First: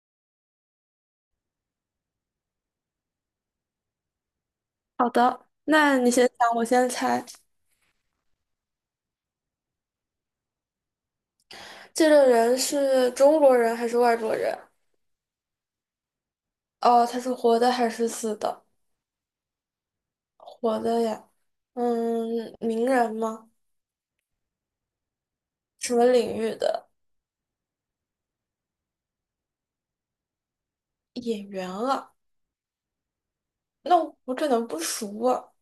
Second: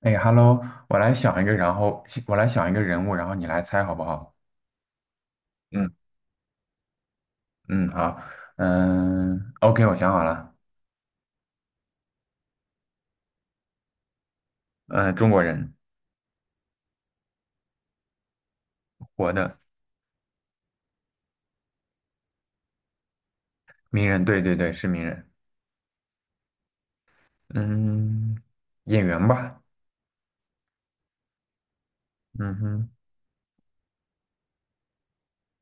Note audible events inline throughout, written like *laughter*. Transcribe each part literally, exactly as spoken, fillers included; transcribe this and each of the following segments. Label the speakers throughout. Speaker 1: 哎，Hello，我来想一个，然后我来想一个人物，然后你来猜好不好？
Speaker 2: 好的，
Speaker 1: 嗯
Speaker 2: 那你先想，我先猜。
Speaker 1: 嗯，好，嗯，OK，我想好了，
Speaker 2: 这个人是中国人还是外国人？
Speaker 1: 嗯，中国人，
Speaker 2: 哦，他是活的还是死的？
Speaker 1: 活的，
Speaker 2: 活的呀。嗯，名人吗？
Speaker 1: 名人，对对对，是名人，
Speaker 2: 什么领域的
Speaker 1: 嗯，演员吧，
Speaker 2: 演员啊？
Speaker 1: 嗯哼，
Speaker 2: 那我可能不熟啊，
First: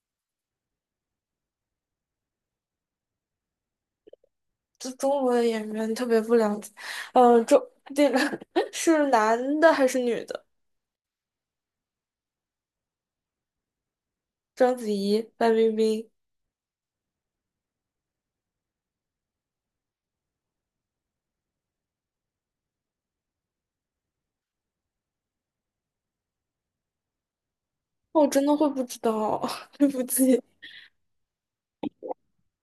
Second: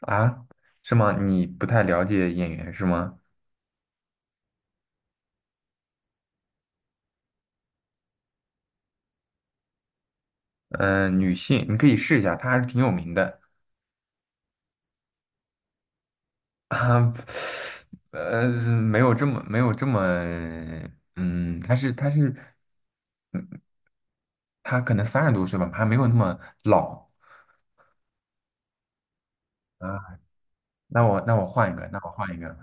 Speaker 1: 啊，是吗？你不太了解演员是吗？
Speaker 2: 这中国的演员特别不了解。嗯，中这个 *laughs* 是男的还是女的？
Speaker 1: 嗯，女性，你可以试一下，她还是挺有名的。
Speaker 2: 章子怡、范冰冰。
Speaker 1: *laughs* 啊，呃，没有这么没有这么，嗯，她是她是她可能三十多岁吧，还没有那么老。
Speaker 2: 我真的会不知道啊，*laughs* 对不
Speaker 1: 啊。
Speaker 2: 起。
Speaker 1: 那我那我换一个，那我换一个。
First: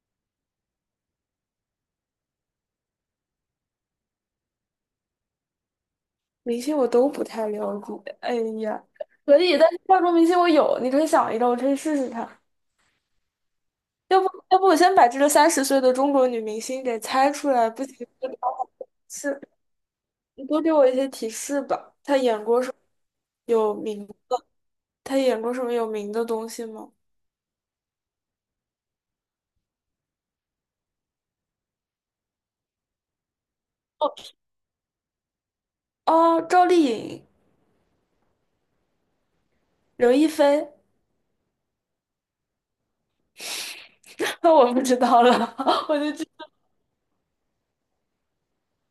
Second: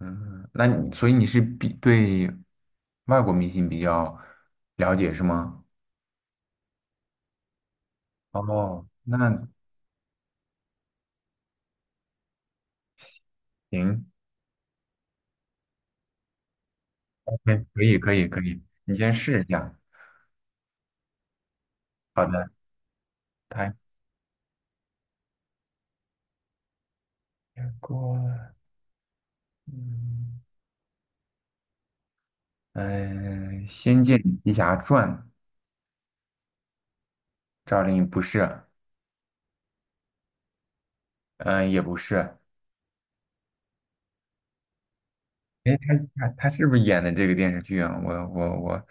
Speaker 1: 嗯，那你所以你是比对外国明星比较了解是吗？
Speaker 2: 明星我都不太了解。*laughs* 哎呀，
Speaker 1: 哦，那
Speaker 2: 可以，但是化妆明星我有，你可以想一个，我可以试试看。
Speaker 1: 行
Speaker 2: 要不，要不我先把这个三十岁的中国女明星给猜
Speaker 1: o
Speaker 2: 出来，
Speaker 1: 可
Speaker 2: 不
Speaker 1: 以
Speaker 2: 行
Speaker 1: 可以
Speaker 2: 就聊
Speaker 1: 可以，
Speaker 2: 好
Speaker 1: 你先
Speaker 2: 是，
Speaker 1: 试一下。
Speaker 2: 你多给我一些提示吧。她
Speaker 1: 好
Speaker 2: 演
Speaker 1: 的，
Speaker 2: 过什么
Speaker 1: 泰
Speaker 2: 有名？她演过什么有名的东西吗？
Speaker 1: 国，嗯，嗯，《仙
Speaker 2: 哦，
Speaker 1: 剑奇侠传》
Speaker 2: 哦，赵丽颖、
Speaker 1: 赵丽颖不是，
Speaker 2: 刘亦菲，
Speaker 1: 嗯、也不是。
Speaker 2: *laughs* 那我不知道了，
Speaker 1: 哎，
Speaker 2: *laughs*
Speaker 1: 她
Speaker 2: 我就知
Speaker 1: 她她是不是演的这个电视剧啊？我我我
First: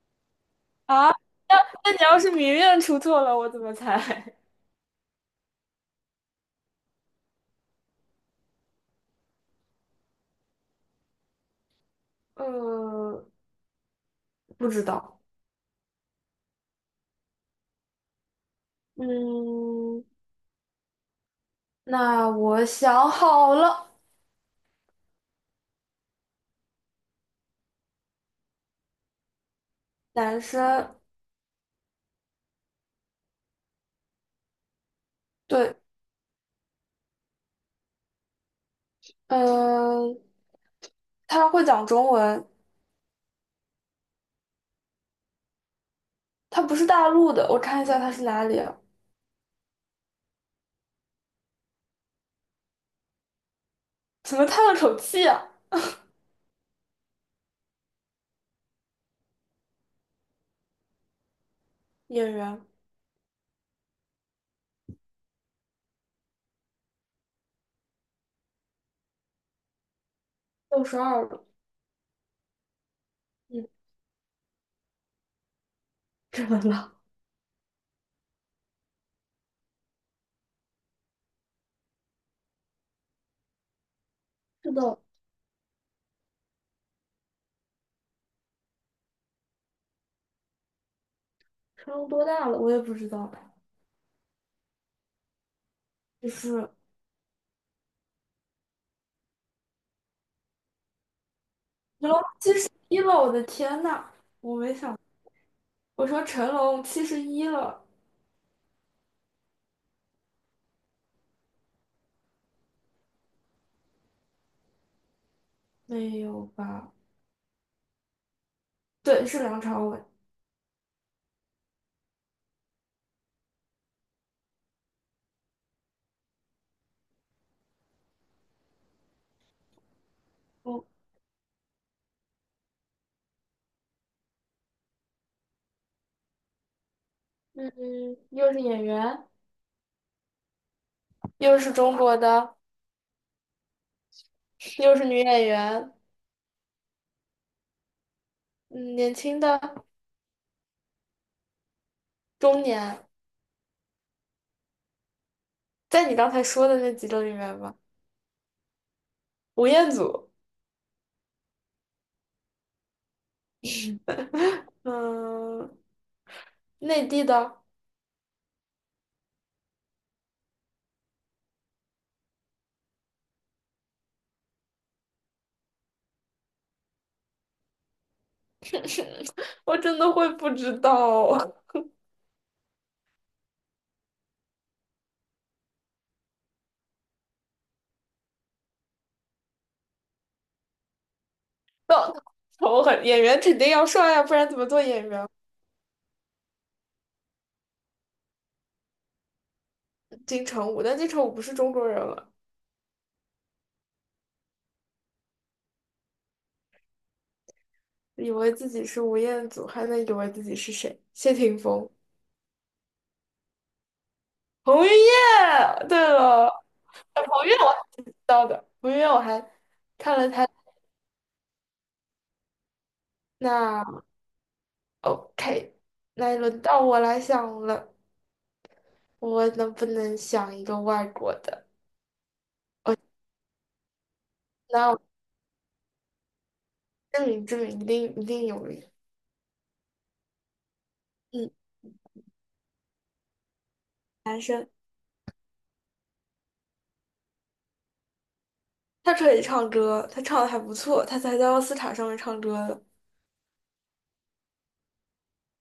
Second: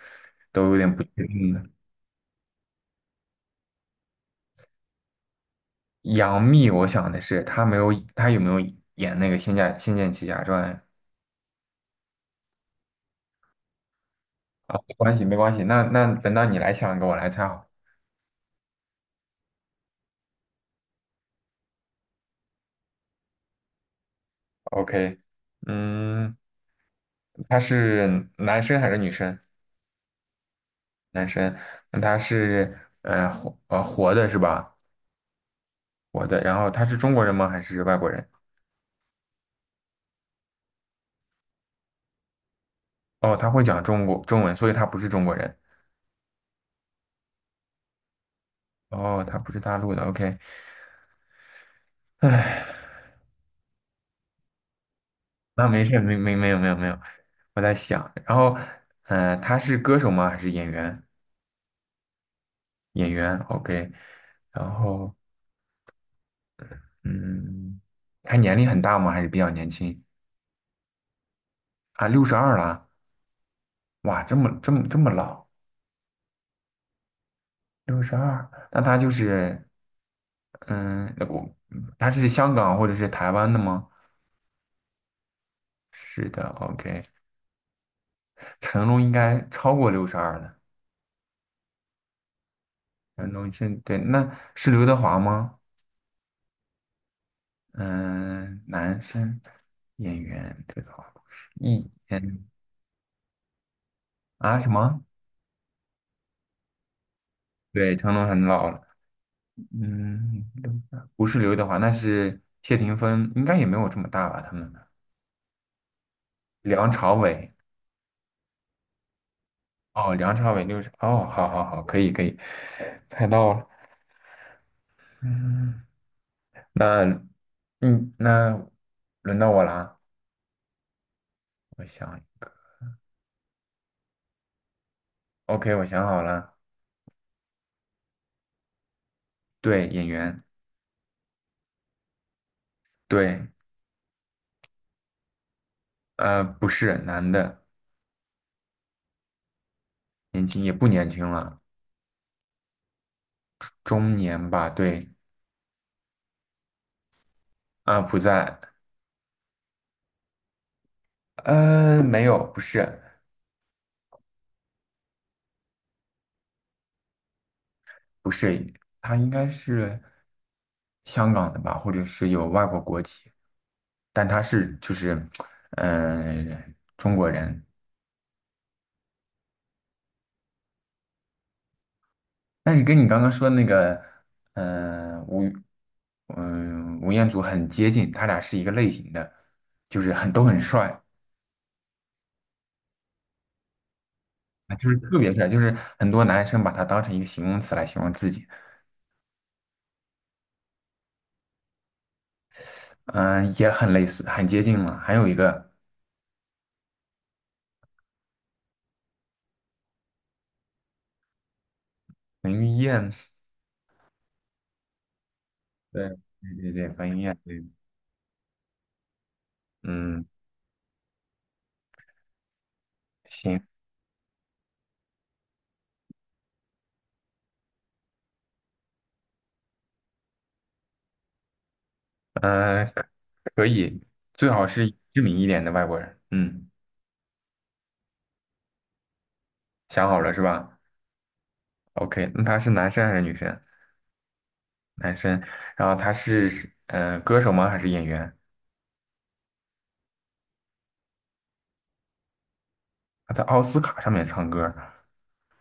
Speaker 1: 都有点不
Speaker 2: 啊。
Speaker 1: 确定
Speaker 2: 那
Speaker 1: 了。
Speaker 2: 那你要是明面出错了，我怎么猜？
Speaker 1: 杨幂，我想的是她没有，她有没有演那个《仙剑仙剑奇侠传》
Speaker 2: *laughs* 嗯，不
Speaker 1: 啊？
Speaker 2: 知
Speaker 1: 没关
Speaker 2: 道。
Speaker 1: 系，没关系。那那等到你来想一个，我来猜好。
Speaker 2: 嗯，那我想好了，
Speaker 1: OK，嗯，他是男生还是女生？
Speaker 2: 男生，
Speaker 1: 男生。那他是呃活呃活的是吧？
Speaker 2: 对，
Speaker 1: 活的。然后他是中国人吗？还是外国人？
Speaker 2: 嗯，他会讲中文，
Speaker 1: 哦，他会讲中国中文，所以他不是中国人。
Speaker 2: 他不是大陆的，我看一下他是哪里啊？
Speaker 1: 哦，他不是大陆的。OK，
Speaker 2: 怎么叹了口气啊？
Speaker 1: 那没事，没没没有没有没有，我在想。然后，呃，他是歌手吗？还是演员？
Speaker 2: 演员，
Speaker 1: 演员，OK，然后嗯，他年龄很大吗？还是比较年轻
Speaker 2: 六十二了，
Speaker 1: 啊？六十二了，
Speaker 2: 嗯，
Speaker 1: 哇，这么这么这么老，
Speaker 2: 怎么了？
Speaker 1: 六十二，那他就是嗯，那我他是香港或者是台湾的吗？
Speaker 2: 是的，
Speaker 1: 是的，OK，成龙应该超过六十二了，
Speaker 2: 成龙多大了？我也不知
Speaker 1: 成
Speaker 2: 道，
Speaker 1: 龙是对，那是刘德华吗？
Speaker 2: 就是
Speaker 1: 嗯，男生演员，对德华不是一
Speaker 2: 成龙
Speaker 1: 嗯
Speaker 2: 一了，我的天呐，我
Speaker 1: 啊什
Speaker 2: 没想，
Speaker 1: 么？
Speaker 2: 我说成龙七十一了，
Speaker 1: 对，成龙很老了。嗯，不是刘德华，那是谢霆锋，应该也没有这么大吧？他们
Speaker 2: 没有
Speaker 1: 梁
Speaker 2: 吧？
Speaker 1: 朝伟，
Speaker 2: 对，是梁朝伟，
Speaker 1: 哦，梁朝伟六十，哦，好好好，可以可以，猜到了。嗯，那嗯，那轮到我啦，
Speaker 2: 嗯，
Speaker 1: 我想一个，OK，我想好了，
Speaker 2: 嗯，又是演员，
Speaker 1: 对，演员，
Speaker 2: 又是中国的，
Speaker 1: 对，
Speaker 2: 又是女演员。
Speaker 1: 呃，不是男的，
Speaker 2: 嗯，年轻的、
Speaker 1: 年轻也不年轻了，
Speaker 2: 中年，
Speaker 1: 中年吧，对，
Speaker 2: 在你刚才说的那几种里面吧，
Speaker 1: 啊、不在，
Speaker 2: 吴彦祖，
Speaker 1: 呃，没有，不是，
Speaker 2: 嗯，内地的，
Speaker 1: 不是，他应该是。香港的吧，或者是有外国国籍，但他是就是，嗯，中国人。
Speaker 2: *laughs* 我真的会不知道。*laughs*
Speaker 1: 但是跟你刚刚说的那个，嗯，吴，嗯、吴彦祖很接近，他俩是一个类型的，就是很都很帅，
Speaker 2: 那丑很演员肯定要帅呀、不然怎么
Speaker 1: 啊
Speaker 2: 做
Speaker 1: 就是
Speaker 2: 演
Speaker 1: 特
Speaker 2: 员？
Speaker 1: 别帅，就是很多男生把他当成一个形容词来形容自己，
Speaker 2: 金城武，但金城武不是中国人了，
Speaker 1: 嗯、也很类似，很接近嘛。还有一个
Speaker 2: 以为自己是吴彦祖，还能以为自己是谁？谢霆锋、
Speaker 1: 彭于晏，
Speaker 2: 彭于晏。对
Speaker 1: 对，
Speaker 2: 了，
Speaker 1: 对对对，彭于
Speaker 2: 哎
Speaker 1: 晏，
Speaker 2: 彭于晏
Speaker 1: 对，
Speaker 2: 我还挺知道的，彭于晏我还看
Speaker 1: 嗯，
Speaker 2: 了他
Speaker 1: 行，
Speaker 2: 那 OK。那轮到我来想了。我能不能想一个外国的？
Speaker 1: 嗯、
Speaker 2: 我
Speaker 1: 可以，最好
Speaker 2: 那
Speaker 1: 是
Speaker 2: 我
Speaker 1: 知名一点的外国人。嗯，
Speaker 2: 证明证明，一定一定有名。
Speaker 1: 想好了是吧
Speaker 2: 嗯，
Speaker 1: ？OK，那他是男生还是女生？男生。然后他是嗯、呃歌手吗？还是演员？
Speaker 2: 他可以唱歌，他唱的还不错，他才在奥斯卡上面唱歌的。
Speaker 1: 他在奥斯卡上面唱歌。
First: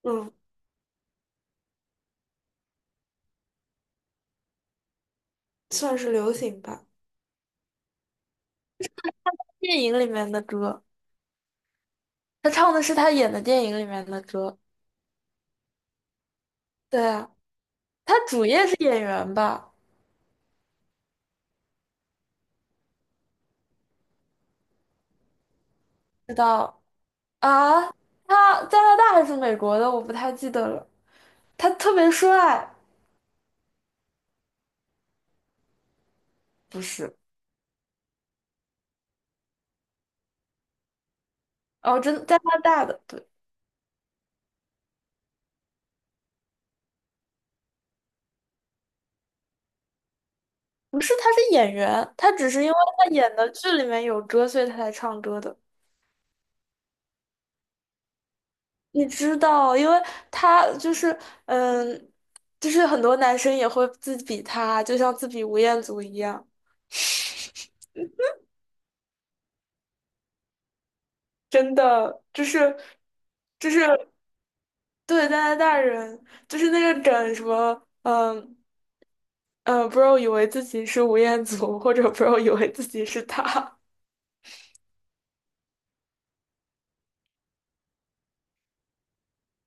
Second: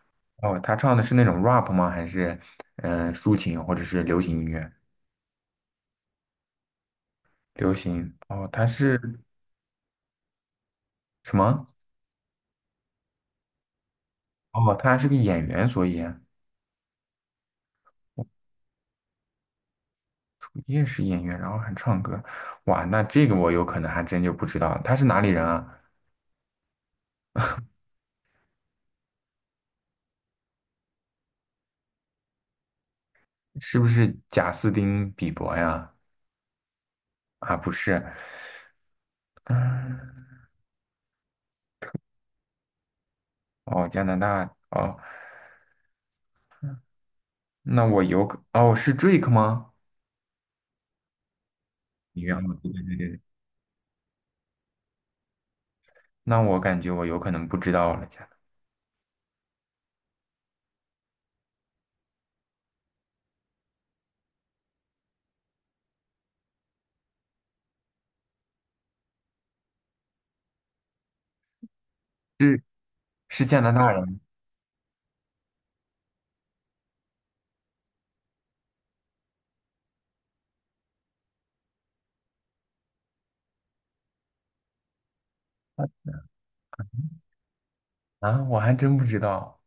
Speaker 2: 嗯，
Speaker 1: 哦，他唱的是那种 rap 吗？还是嗯、呃抒情或者是流行音乐？
Speaker 2: 算是流行吧，
Speaker 1: 流行。哦，他是
Speaker 2: 电影里面的歌。
Speaker 1: 什么？
Speaker 2: 他唱的是他演的电影里面的歌。
Speaker 1: 哦，他是个演员，所以
Speaker 2: 对啊，他
Speaker 1: 我
Speaker 2: 主业是演员吧？
Speaker 1: 主业是演员，然后还唱歌。哇，那这个我有可能还真就不知道，他是哪里人啊？
Speaker 2: 知道啊？他加拿大还是美国的？我不太记得了。他特别帅，
Speaker 1: 是不是贾斯汀比伯呀？
Speaker 2: 不是？
Speaker 1: 啊，不是，嗯，
Speaker 2: 哦，真加拿大的，对。
Speaker 1: 哦，加拿大，哦，那我有可哦，是 Drake 吗？
Speaker 2: 不是，他是演员，
Speaker 1: 你
Speaker 2: 他
Speaker 1: 原来
Speaker 2: 只是因
Speaker 1: 对
Speaker 2: 为
Speaker 1: 对对
Speaker 2: 他
Speaker 1: 对，
Speaker 2: 演的剧里面有歌，所以他才唱歌的。
Speaker 1: 那我感觉我有可能不知道了，加拿
Speaker 2: 你知道，因为他就是，嗯，就是很多男生也会自比他，就像自比吴彦祖一样，真的，就
Speaker 1: 是
Speaker 2: 是，
Speaker 1: 是加
Speaker 2: 就
Speaker 1: 拿
Speaker 2: 是
Speaker 1: 大人
Speaker 2: 对加拿大人，就是那个梗什么，嗯嗯，bro 以为自己是吴彦祖，或者 bro 以为自己是他。
Speaker 1: 啊，我还真不知道，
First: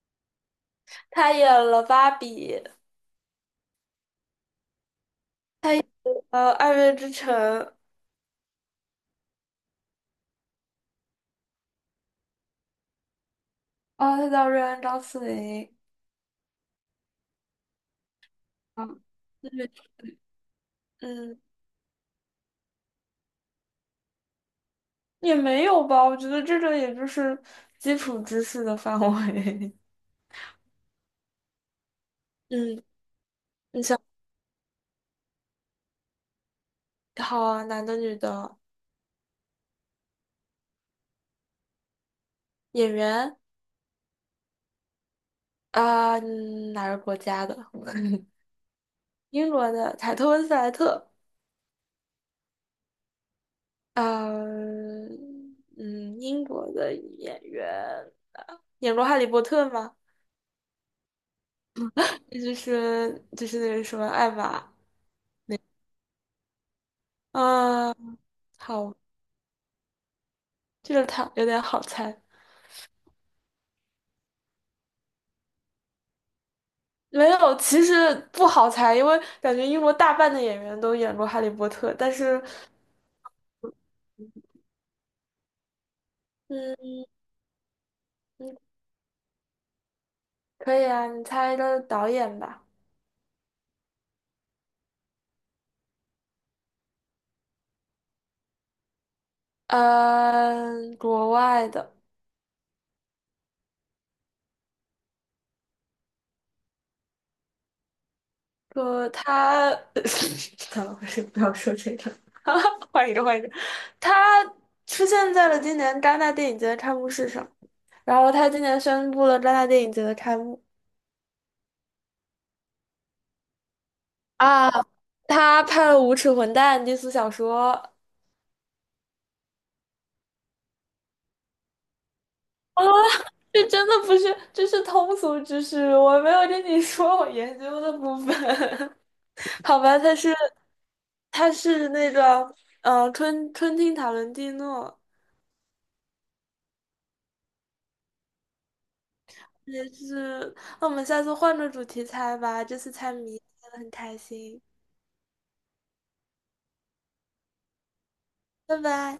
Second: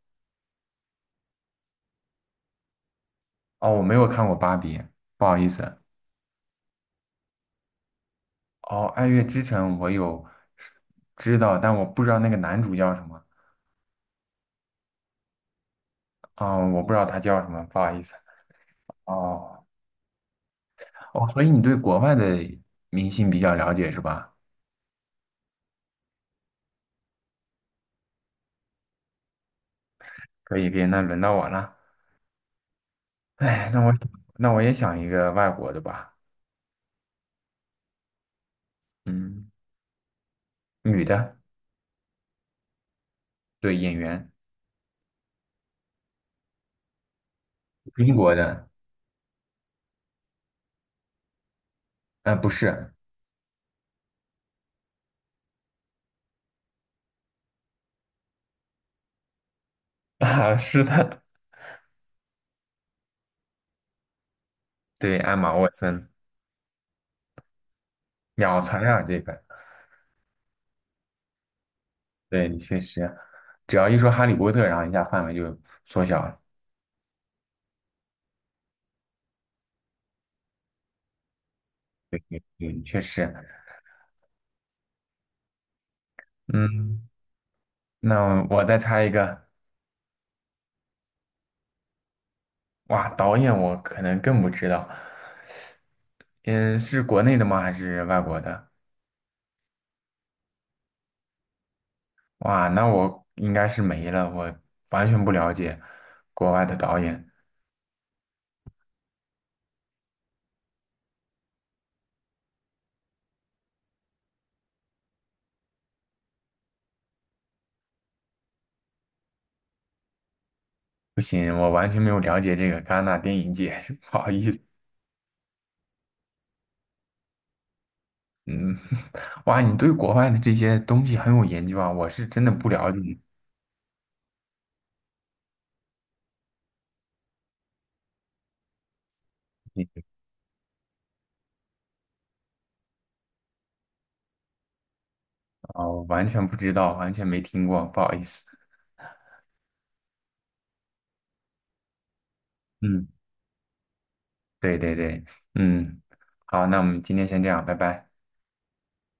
Speaker 2: 他演了芭比，
Speaker 1: 哦，我没有看过芭比，不好意思，
Speaker 2: 呃，《爱乐之城》，
Speaker 1: 哦，《爱乐之城》我有知道，但我不知道那个男主叫什么，
Speaker 2: 哦，他叫瑞安·张思霖。
Speaker 1: 哦，我不知道他叫什么，不好意思，
Speaker 2: 嗯，
Speaker 1: 哦
Speaker 2: 对，
Speaker 1: 哦，
Speaker 2: 嗯，
Speaker 1: 所以你对国外的明星比较了解是吧？
Speaker 2: 也没有吧，我觉得这个也就是基础知识的范围。
Speaker 1: 可以，可以，那轮到我了。
Speaker 2: *laughs* 嗯，
Speaker 1: 哎，那我那我也想一个外国的吧，
Speaker 2: 好啊，男的、女的，
Speaker 1: 嗯，女的，
Speaker 2: 演员
Speaker 1: 对，演员，
Speaker 2: 啊，嗯哪个国家的？
Speaker 1: 英国
Speaker 2: *laughs*
Speaker 1: 的，
Speaker 2: 英国的凯特温斯莱特，
Speaker 1: 呃，不是，
Speaker 2: 嗯嗯，英国的演员，演过《哈利波特》吗？
Speaker 1: *laughs* 啊，是的，
Speaker 2: 就是就是那个什么艾玛，
Speaker 1: 对，艾玛沃森，
Speaker 2: 啊，
Speaker 1: 秒残
Speaker 2: 好，
Speaker 1: 啊，这个，
Speaker 2: 这个他有点好猜，
Speaker 1: 对，你确实，只要一说哈利波特，然后一下范围就缩小了，
Speaker 2: 没有，其实不好猜，因为感觉英国大半的演员都演过《哈利波特》，但是，
Speaker 1: 嗯，确实，
Speaker 2: 嗯，
Speaker 1: 嗯，那我再猜一个，
Speaker 2: 可以啊，你猜一个导演吧。
Speaker 1: 哇，导演我可能更不知道，嗯，是国内的吗？还是外国的？
Speaker 2: 嗯，国外的，
Speaker 1: 哇，那我应该是没了，我完全不了解国外的导演。
Speaker 2: 说他，*laughs* 怎么回事？不要说这个，*laughs* 换一个，换一个。他出现在了今年戛纳电影节的开幕式上，然后他今年宣布了戛纳电影节的开幕
Speaker 1: 不行，我完全没有了解这个戛纳电影节，*laughs* 不好意思。
Speaker 2: 啊，他拍了《无耻混蛋》第四小说，
Speaker 1: 嗯，*laughs* 哇，你对国外的这些东西很有研究啊，我是真的不
Speaker 2: 啊，
Speaker 1: 了解
Speaker 2: 这真的不是，这是通俗知识，我没有跟你说我研究的部分。*laughs* 好吧，它是它是那个呃春春汀塔伦蒂诺，
Speaker 1: 啊，我完全不知道，完全没听过，不好意思。
Speaker 2: 也是。那我们下次换个主题猜吧，这次
Speaker 1: 嗯，
Speaker 2: 猜谜猜的很开心，
Speaker 1: 对对对，嗯，好，那我们今天先这样，拜拜。
Speaker 2: 拜拜。